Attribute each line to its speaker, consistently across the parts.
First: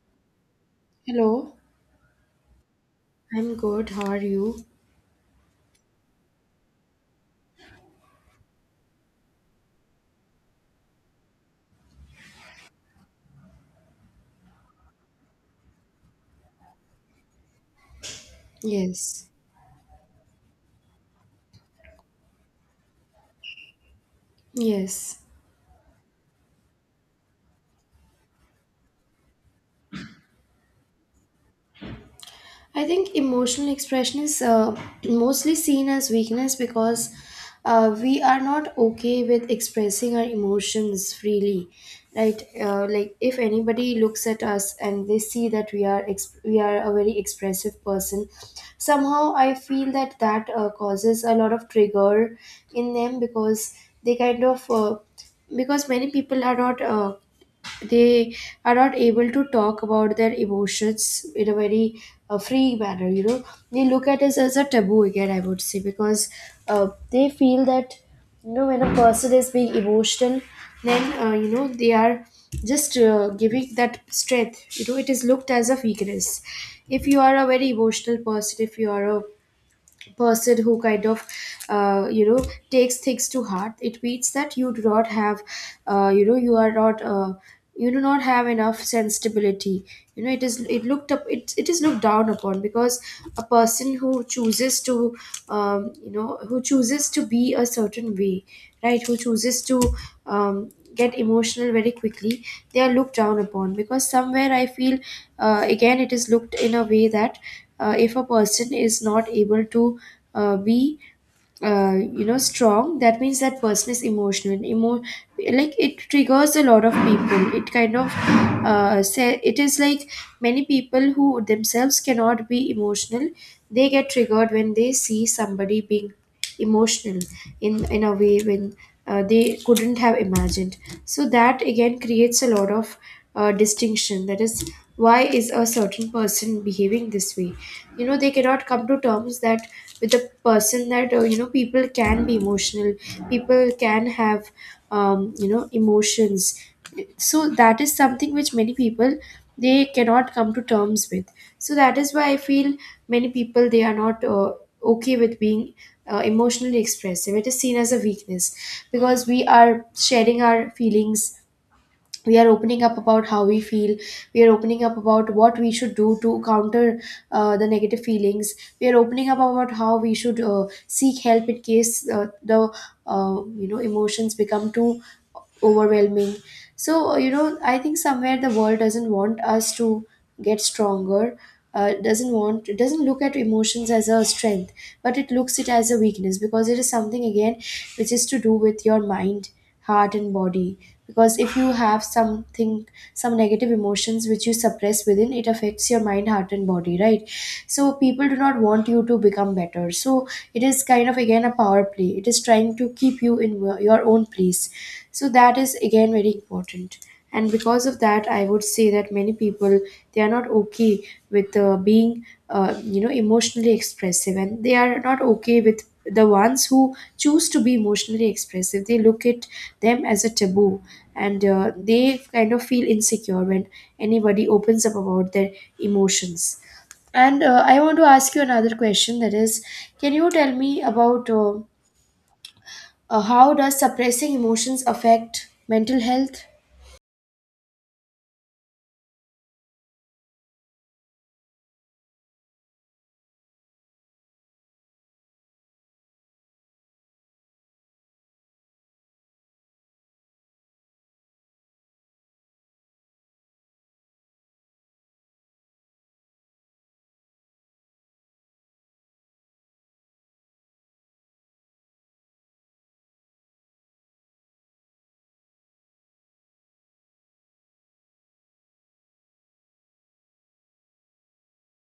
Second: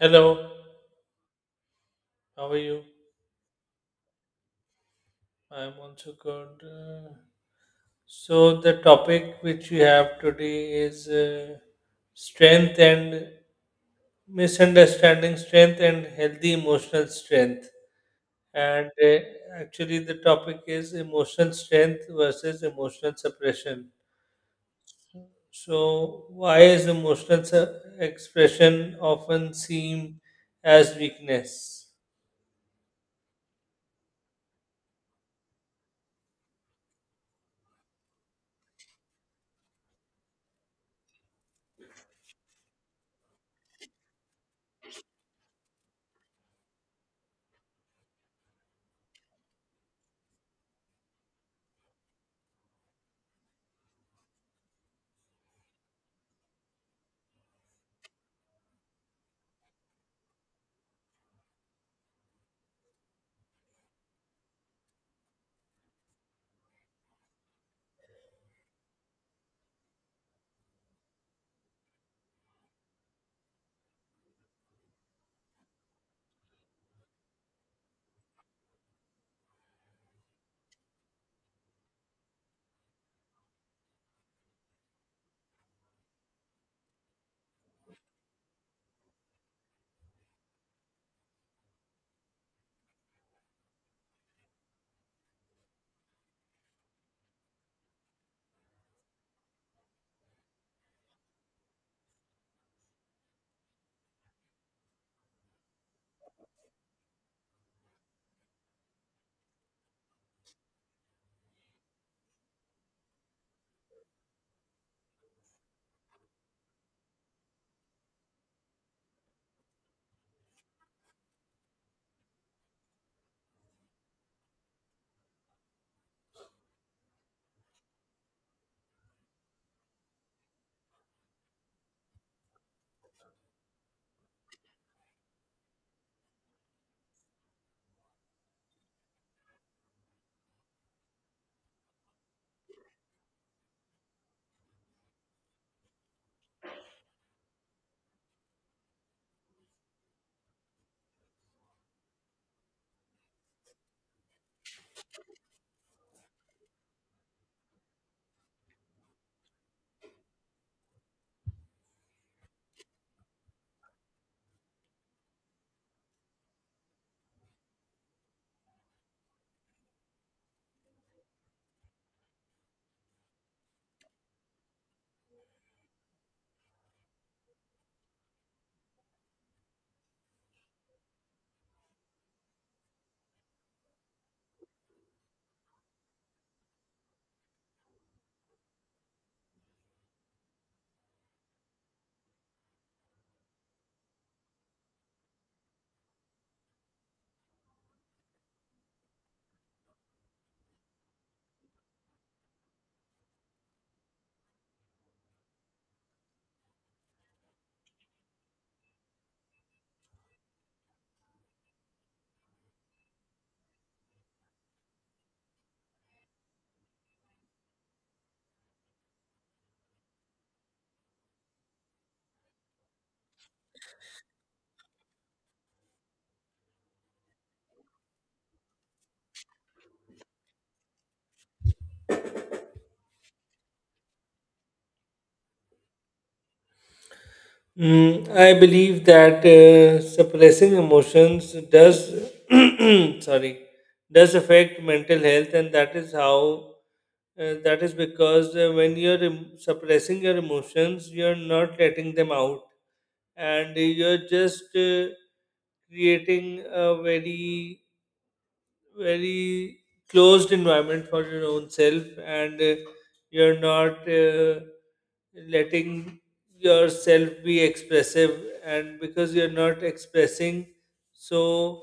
Speaker 1: Hello,
Speaker 2: Hello,
Speaker 1: how are you?
Speaker 2: I'm good. How are you?
Speaker 1: I'm also good. The topic which we have today is strength and misunderstanding strength and healthy emotional strength. And
Speaker 2: Yes,
Speaker 1: actually, the topic is emotional strength versus emotional suppression.
Speaker 2: yes.
Speaker 1: So, why is expression often seen as weakness?
Speaker 2: I think emotional expression is mostly seen as weakness because we are not okay with expressing our emotions freely, right? Like if anybody looks at us and they see that we are a very expressive person, somehow I feel that that causes a lot of trigger in them, because they kind of because many people are not they are not able to talk about their emotions in a very free manner, you know. They look at it as a taboo, again, I would say, because they feel that, you know, when a person is being emotional, then you know, they are just giving that strength, you know, it is looked as a weakness. If you are a very emotional person, if you are a person who kind of you know, takes things to heart, it means that you do not have you know, you are not you do not have enough sensibility, you know. It is looked down upon because a person who chooses to you know, who chooses to be a certain way, right, who chooses to get emotional very quickly, they are looked down upon, because somewhere I feel again it is looked in a way that if a person is not able to be you know, strong, that means that person is like, it triggers a lot of people. It kind of say, it is like, many people who themselves cannot be emotional, they get triggered when they see somebody being emotional in a way when they couldn't have imagined. So that again creates a lot of distinction, that is, why is a certain person behaving this way? You know, they cannot come to terms that, with a person, that you know, people can be emotional, people can have you know, emotions. So that is something which many people, they cannot come to terms with. So that is why I feel many people, they are not okay with being emotionally expressive. It is seen as a weakness, because we are sharing our feelings, we are opening up about how we feel, we are opening up about what we should do to counter the negative feelings, we are opening up about how we should seek help in case the you know, emotions become too overwhelming. So you know, I think somewhere the world doesn't want us to get stronger, doesn't want, it doesn't look at emotions as a strength, but it looks it as a weakness, because it is something, again, which is to do with your mind, heart and body. Because if you have something, some negative emotions which you suppress within, it affects your mind, heart and body, right? So people do not want you to become better. So it is kind of, again, a power play. It is trying to keep you in your own place. So that is, again, very important. And because of that, I would say that many people, they are not okay with being you know, emotionally expressive, and they are not okay with the ones who choose to be emotionally expressive. They look at them as a taboo. And they kind of feel insecure when anybody opens up about their emotions. And I want to ask you another question, that is, can you tell me about how does suppressing emotions affect mental health?
Speaker 1: Mm, I believe that suppressing emotions does, sorry, does affect mental health, and that is that is because when you're suppressing your emotions, you're not letting them out, and you're just creating a very closed environment for your own self, and you're not letting yourself be expressive, and because you're not expressing, so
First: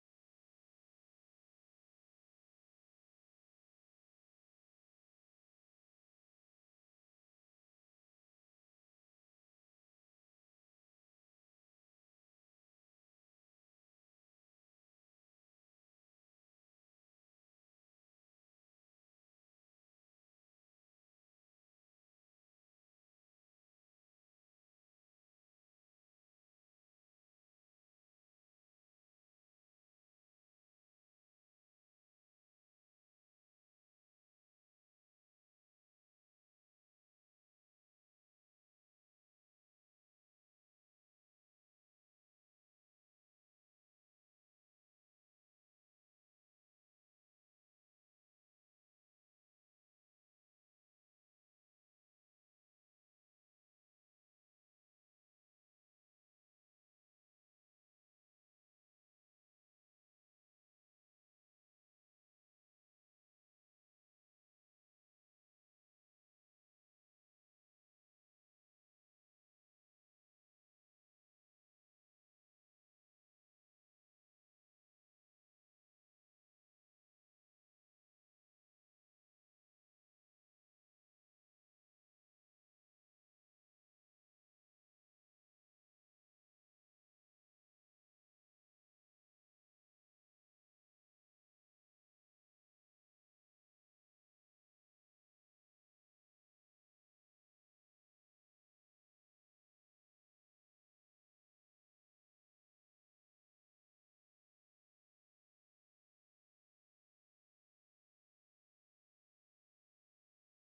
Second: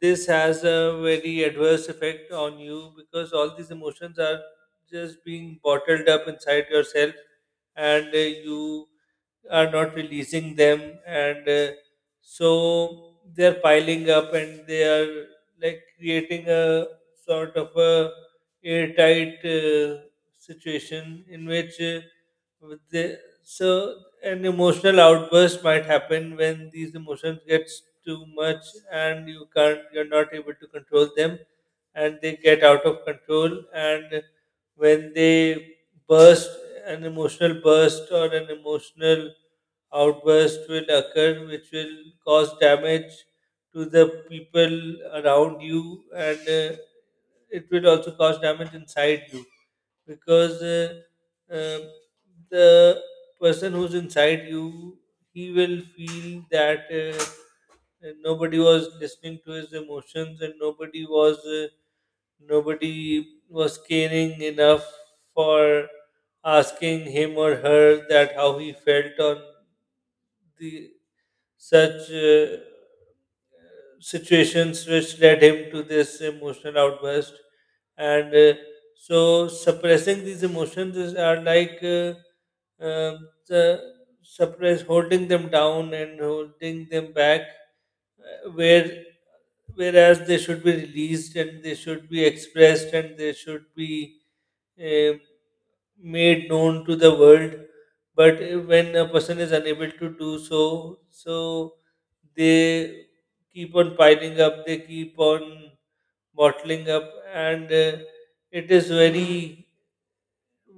Speaker 1: this has a very adverse effect on you because all these emotions are just being bottled up inside yourself, and you are not releasing them, and so they're piling up and they are like creating a sort of a airtight situation in which with the, so an emotional outburst might happen when these emotions get too much and you're not able to control them, and they get out of control, and when they burst, an emotional burst or an emotional outburst will occur, which will cause damage to the people around you, and it will also cause damage inside you because um the person who's inside you, he will feel that nobody was listening to his emotions, and nobody was caring enough for asking him or her that how he felt on the such situations which led him to this emotional outburst. And so suppressing these emotions is, are like um, the suppress holding them down and holding them back, uh, where whereas they should be released and they should be expressed and they should be uh, made known to the world. But when a person is unable to do so, so they keep on piling up, they keep on bottling up, and it is very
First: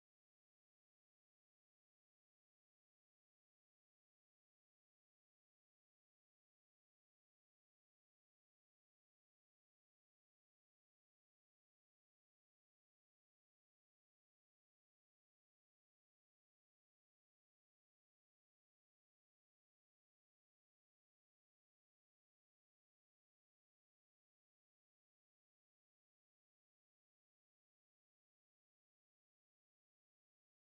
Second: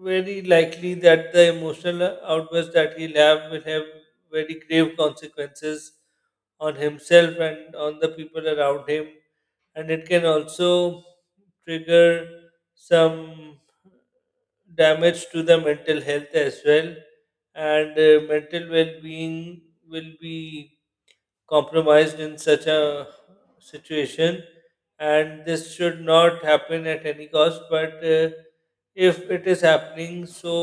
Speaker 1: very likely that the emotional outburst that he'll have will have very grave consequences on himself and on the people around him, and it can also trigger some damage to the mental health as well, and mental well-being will be compromised in such a situation. And this should not happen at any cost, but if it is happening, so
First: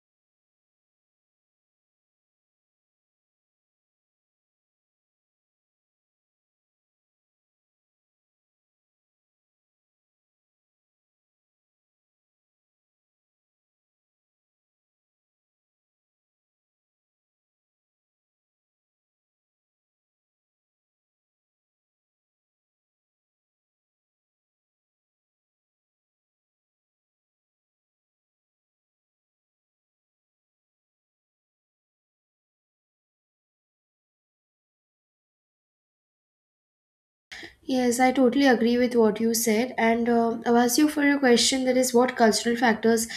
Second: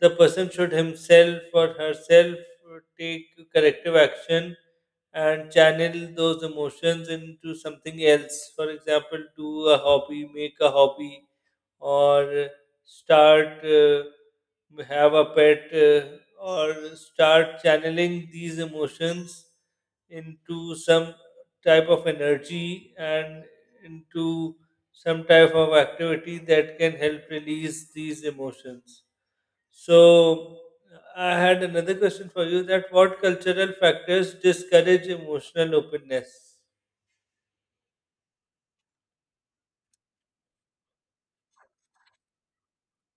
Speaker 1: the person should himself or herself take corrective action and channel those emotions into something else. For example, do a hobby make a hobby, or start have a pet, or start channeling these emotions into some type of energy and into some type of activity that can help release these emotions. So, I had another question for you: that what cultural factors discourage emotional openness?
Speaker 2: Yes, I totally agree with what you said. And I'll ask you for a question, that is, what cultural factors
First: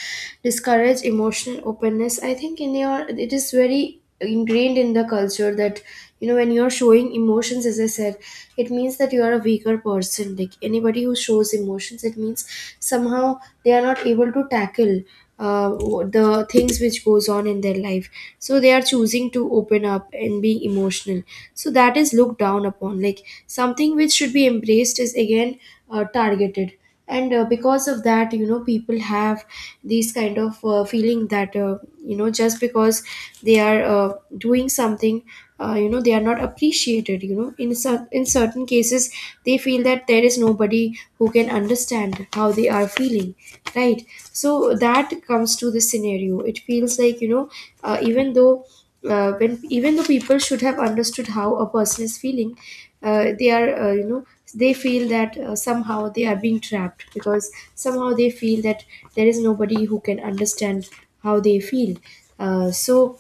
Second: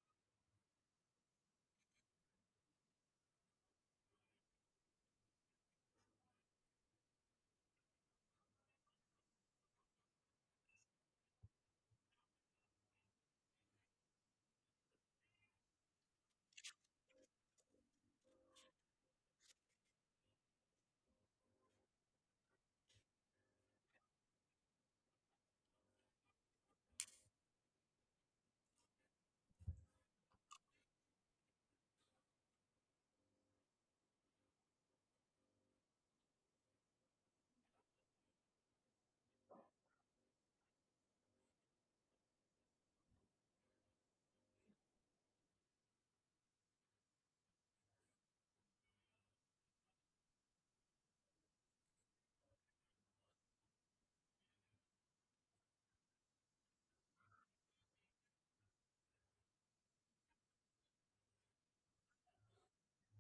Speaker 2: discourage emotional openness? I think in your, it is very ingrained in the culture that, you know, when you're showing emotions, as I said, it means that you are a weaker person. Like, anybody who shows emotions, it means somehow they are not able to tackle the things which goes on in their life, so they are choosing to open up and being emotional, so that is looked down upon. Like, something which should be embraced is, again, targeted. And because of that, you know, people have these kind of feeling that you know, just because they are doing something, you know, they are not appreciated, you know, in in certain cases. They feel that there is nobody who can understand how they are feeling, right? So that comes to the scenario. It feels like, you know, even though, when even though people should have understood how a person is feeling, they are, you know, they feel that somehow they are being trapped, because somehow they feel that there is nobody who can understand how they feel. So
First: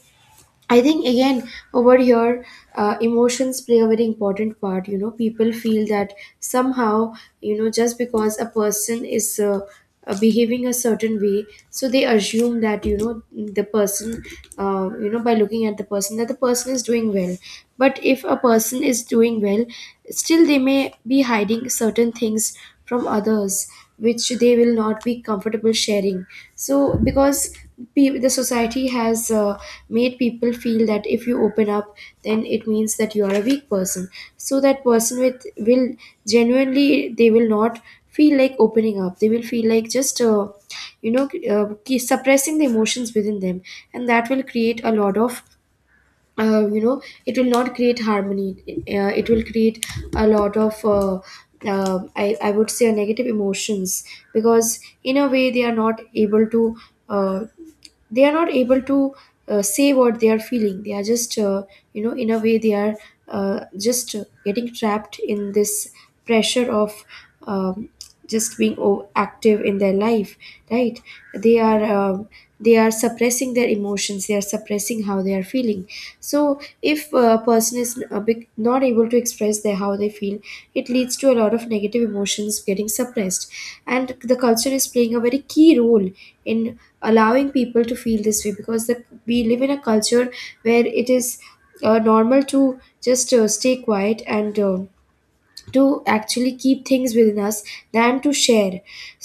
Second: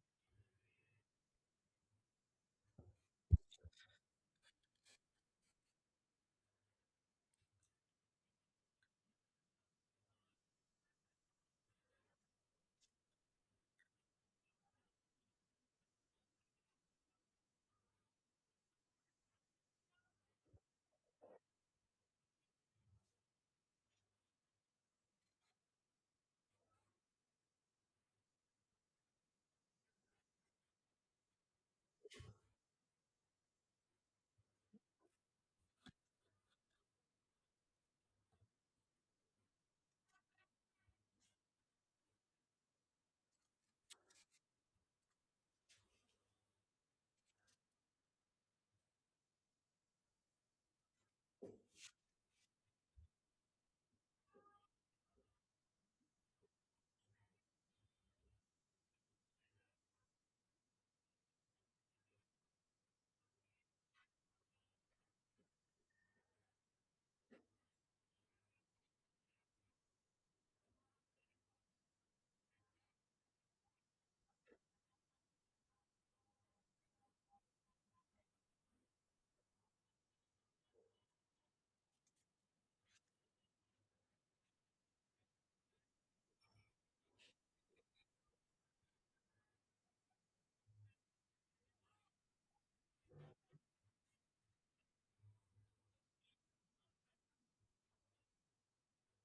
Speaker 2: I think, again, over here, emotions play a very important part. You know, people feel that, somehow, you know, just because a person is behaving a certain way, so they assume that, you know, the person, you know, by looking at the person, that the person is doing well. But if a person is doing well, still they may be hiding certain things from others, which they will not be comfortable sharing. So because the society has made people feel that if you open up, then it means that you are a weak person. So that person with will genuinely, they will not feel like opening up. They will feel like just you know, suppressing the emotions within them. And that will create a lot of, you know, it will not create harmony. It will create a lot of I would say, negative emotions. Because in a way they are not able to uh, they are not able to say what they are feeling. They are just you know, in a way, they are just getting trapped in this pressure of um, just being active in their life, right? They are they are suppressing their emotions, they are suppressing how they are feeling. So if a person is not able to express their how they feel, it leads to a lot of negative emotions getting suppressed. And the culture is playing a very key role in allowing people to feel this way, because the, we live in a culture where it is normal to just stay quiet and to actually keep things within us than to share.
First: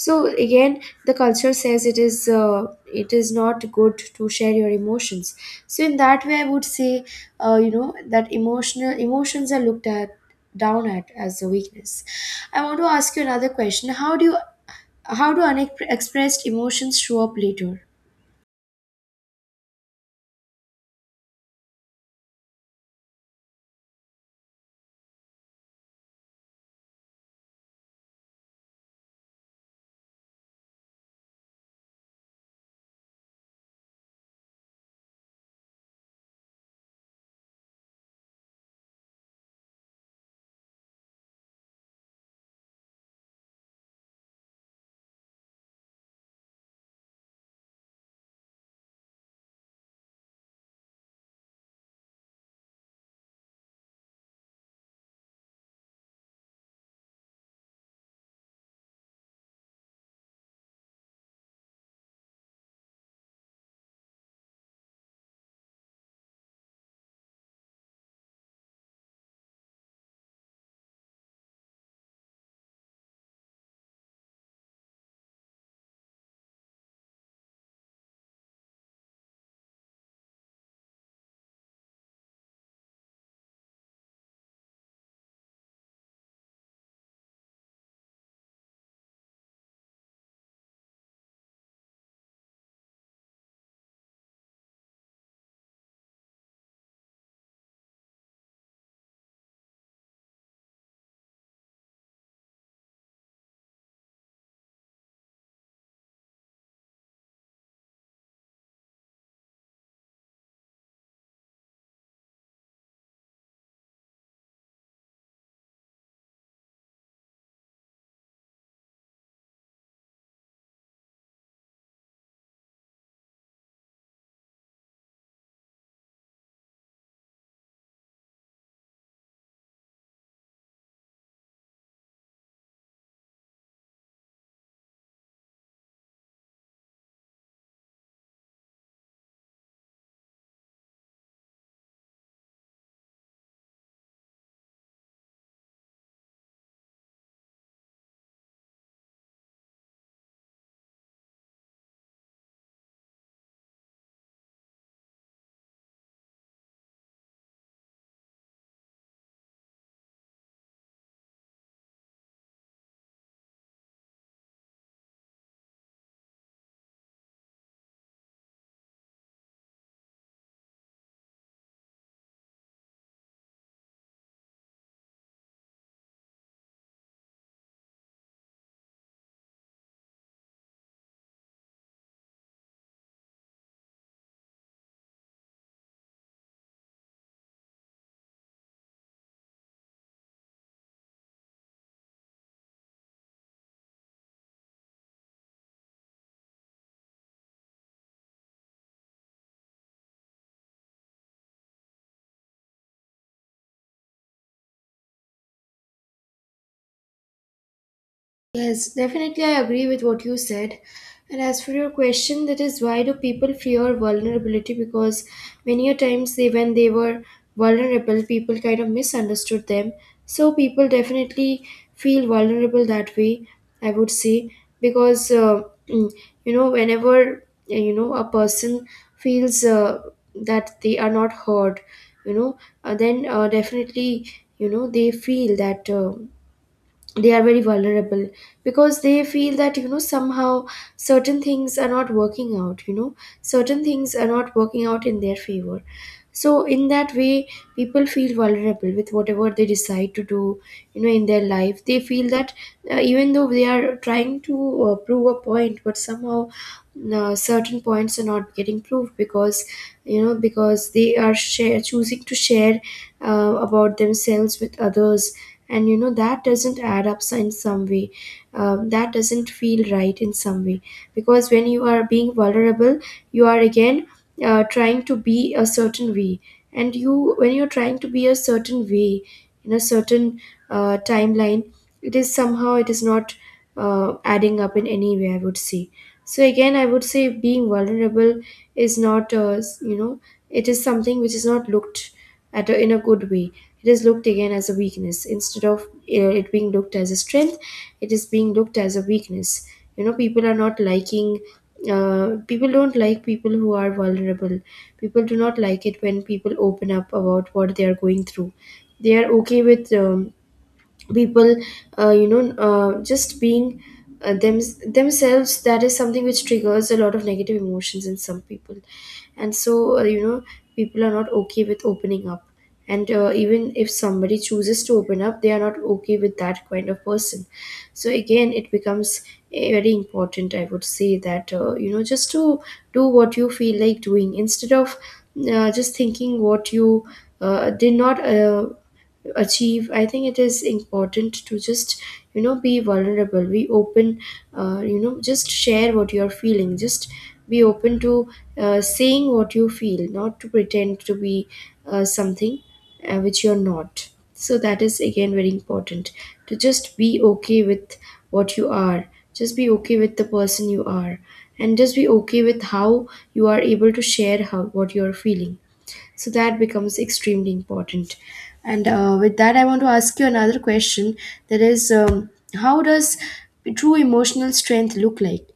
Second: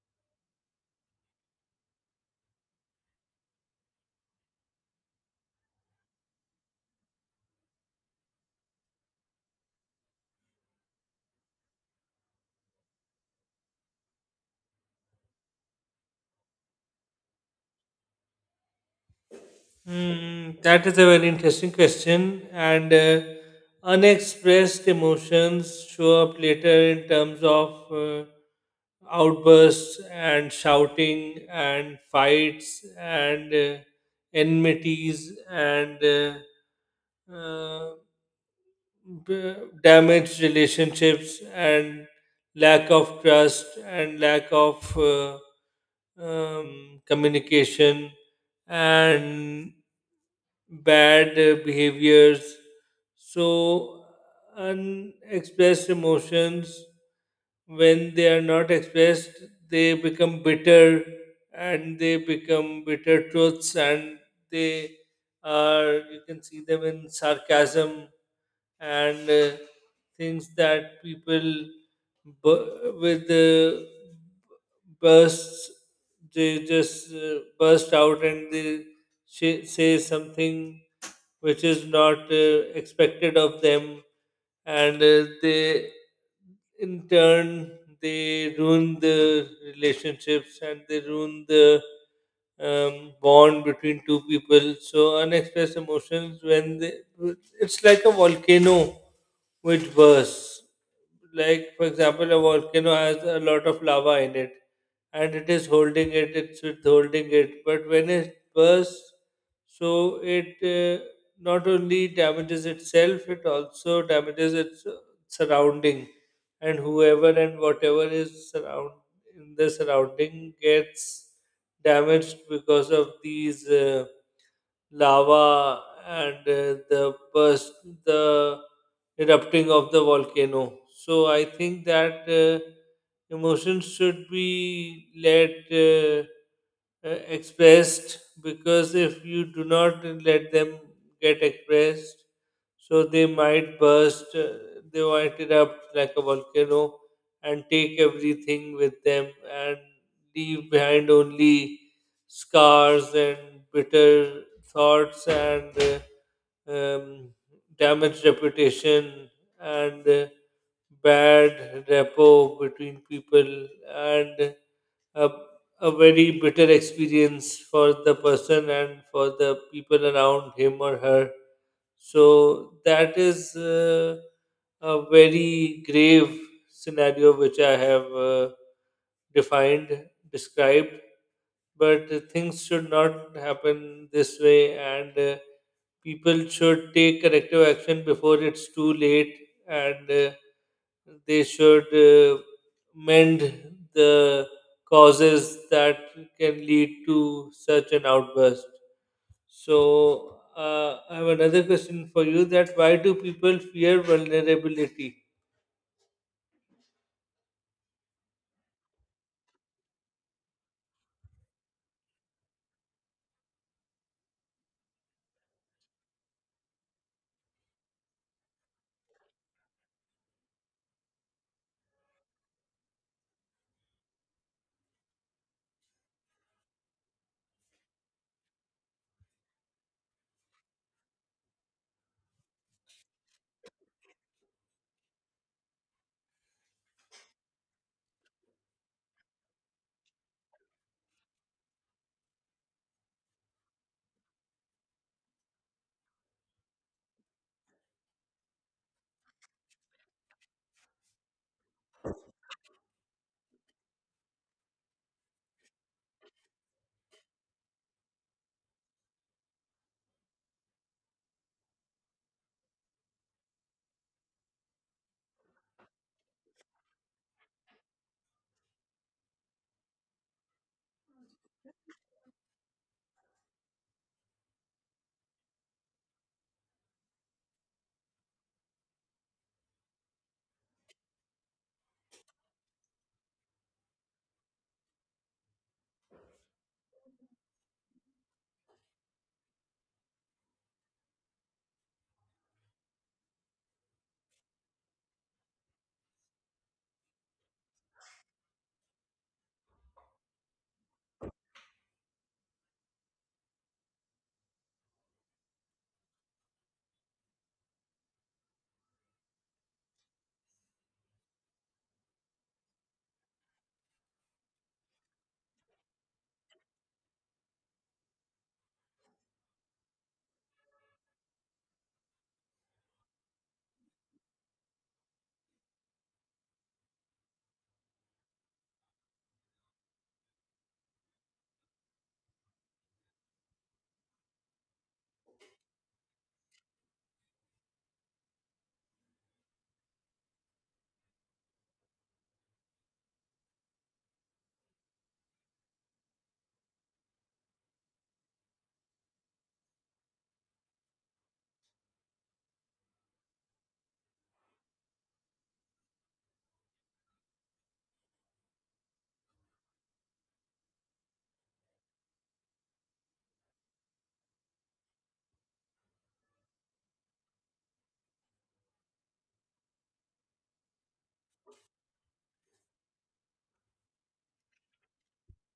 Speaker 2: So again, the culture says it is not good to share your emotions. So in that way, I would say, you know, that emotional emotions are looked at down at as a weakness. I want to ask you another question: how do unexpressed emotions show up later?
Speaker 1: Mm, that is a very interesting question. And Unexpressed emotions show up later in terms of outbursts and shouting and fights and enmities and b- damaged relationships and lack of trust and lack of communication and bad behaviors. So, unexpressed emotions, when they are not expressed, they become bitter, and they become bitter truths, and they are, you can see them in sarcasm and things that people bu- with bursts, they just burst out and they say something which is not expected of them, and they in turn, they ruin the relationships and they ruin the bond between two people. So unexpressed emotions, it's like a volcano which bursts. Like for example, a volcano has a lot of lava in it, and it is holding it, it's withholding it, but when it bursts, so it not only damages itself, it also damages its surrounding, and whoever and whatever is surround in the surrounding gets damaged because of these. Lava and the burst, the erupting of the volcano. So I think that emotions should be let expressed, because if you do not let them get expressed, so they might burst, they might erupt like a volcano and take everything with them and leave behind only scars and bitter thoughts and uh, um, damaged reputation and bad rapport between people, and a, a very bitter experience for the person and for the people around him or her. So that is a very grave scenario which I have defined, described. But things should not happen this way, and people should take corrective action before it's too late, and they should mend the causes that can lead to such an outburst. So I have another question for you: that why do people fear vulnerability?
Speaker 2: Yes, definitely, I agree with what you said. And as for your question, that is, why do people fear vulnerability? Because many a times they, when they were vulnerable, people kind of misunderstood them. So people definitely feel vulnerable that way. I would say, because mm, you know, whenever you know, a person feels that they are not heard, you know, then definitely, you know, they feel that. They are very vulnerable, because they feel that, you know, somehow certain things are not working out, you know, certain things are not working out in their favor. So in that way, people feel vulnerable with whatever they decide to do, you know, in their life. They feel that even though they are trying to prove a point, but somehow certain points are not getting proved, because, you know, because they are choosing to share about themselves with others. And you know that doesn't add up in some way, that doesn't feel right in some way. Because when you are being vulnerable, you are, again, trying to be a certain way. And you, when you're trying to be a certain way, in a certain timeline, it is, somehow, it is not adding up in any way, I would say. So again, I would say, being vulnerable is not you know, it is something which is not looked at in a good way. It is looked, again, as a weakness, instead of it being looked as a strength. It is being looked as a weakness. You know, people are not liking people don't like people who are vulnerable. People do not like it when people open up about what they are going through. They are okay with people you know, just being uh, them themselves. That is something which triggers a lot of negative emotions in some people. And so you know, people are not okay with opening up. And even if somebody chooses to open up, they are not okay with that kind of person. So again, it becomes, very important, I would say, that you know, just to do what you feel like doing, instead of just thinking what you did not achieve. I think it is important to just, you know, be vulnerable, be open, you know, just share what you are feeling. Just be open to saying what you feel, not to pretend to be something which you're not. So that is, again, very important, to just be okay with what you are. Just be okay with the person you are. And just be okay with how you are able to share how what you are feeling. So that becomes extremely important. And with that, I want to ask you another question, that is, how does true emotional strength look like?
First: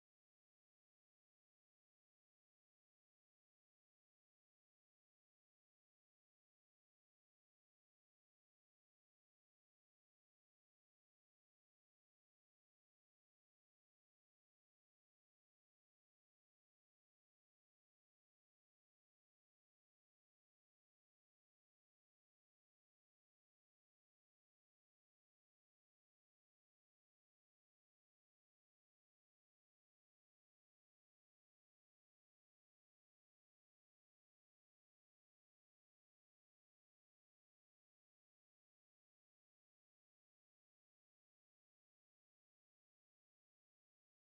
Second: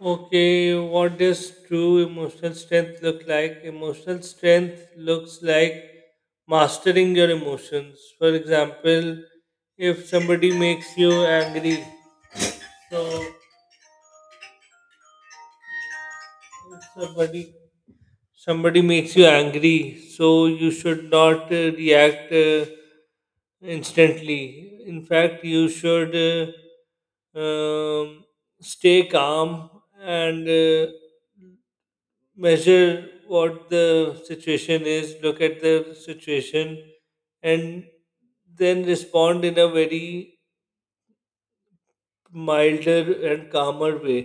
Speaker 1: Okay, what does true emotional strength look like? Emotional strength looks like mastering your emotions. For example, if somebody makes you angry, so if somebody somebody makes you angry, so you should not react instantly. In fact, you should stay calm and measure what the situation is, look at the situation, and then respond in a very milder and calmer way,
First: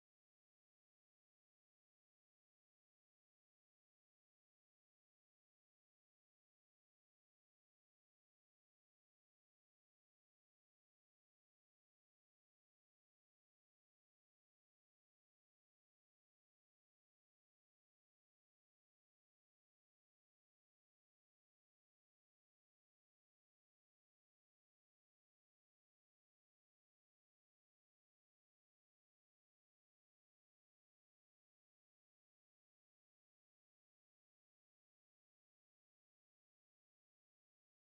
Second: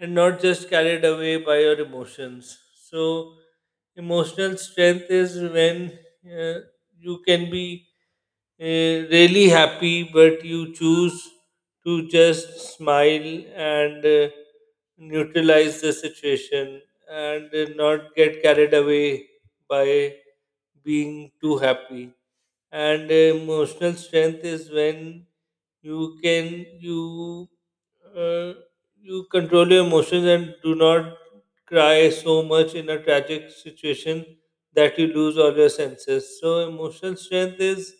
Speaker 1: and not just carried away by your emotions. So, emotional strength is when uh, you can be really happy, but you choose to just smile and neutralize the situation and not get carried away by being too happy. And emotional strength is when you can you uh, you control your emotions and do not cry so much in a tragic situation that you lose all your senses. So emotional strength is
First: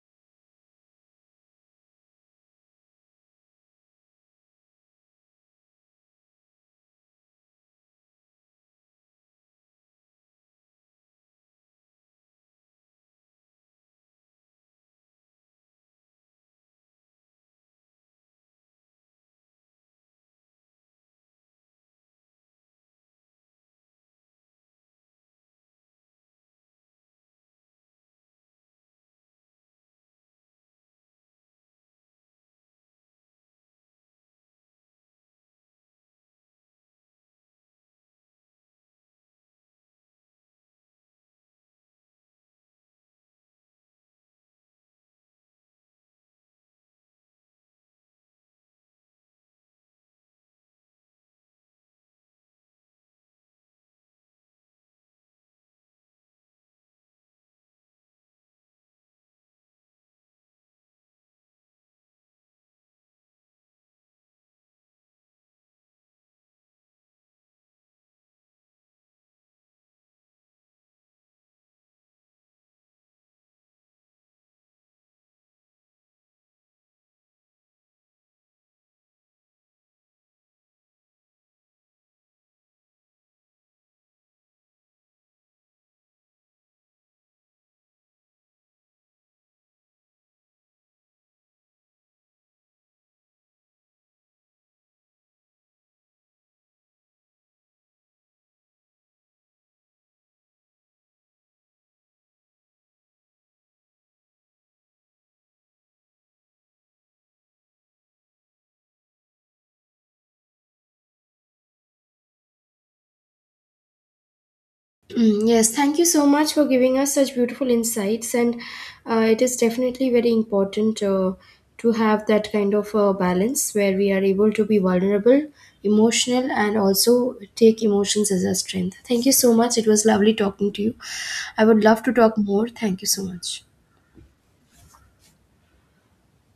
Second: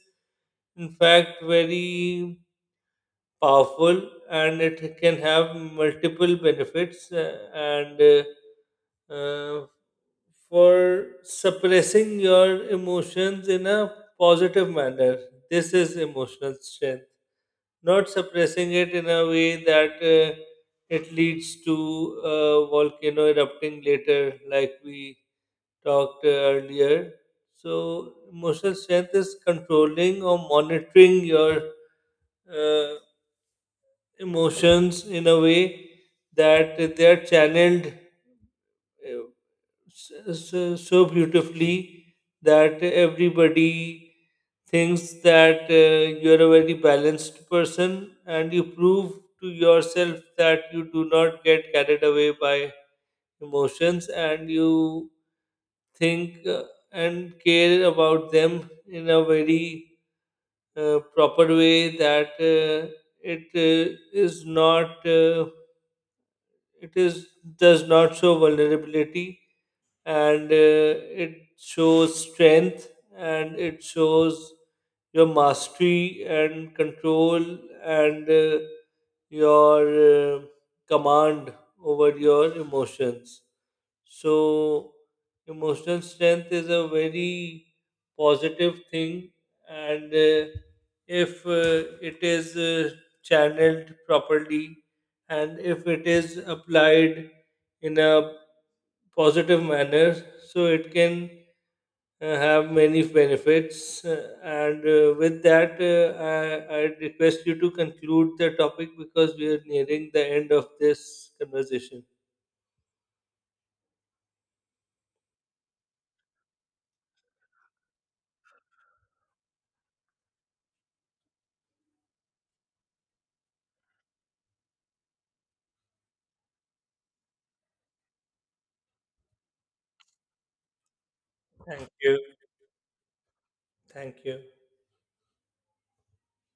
Speaker 1: in fact very powerful, and it can have multiple benefits, and uh, for suppressing your emotions in a positive manner. This is emotional strength. Not suppressing it in a way that it leads to a volcano erupting later, like we talked earlier. So, emotional strength is controlling or monitoring your uh, emotions in a way that they are channeled, uh, so beautifully that everybody thinks that you are a very balanced person, and you prove to yourself that you do not get carried away by emotions, and you think and care about them in a very proper way, that it is not it is does not show vulnerability, and it shows strength, and it shows your mastery and control, and your uh, command over your emotions. So, emotional strength is a very positive thing, and if it is channeled properly and if it is applied in a positive manner. So it can have many benefits. And With that, I request you to conclude the topic because we are nearing the end of this conversation.
Speaker 2: Mm, yes, thank you so much for giving us such beautiful insights, and it is definitely very important to have that kind of balance where we are able to be vulnerable, emotional, and also take emotions as a strength. Thank you so much. It was lovely talking to you. I would
Speaker 1: Thank
Speaker 2: love to
Speaker 1: you.
Speaker 2: talk more. Thank you so much.
Speaker 1: Thank you.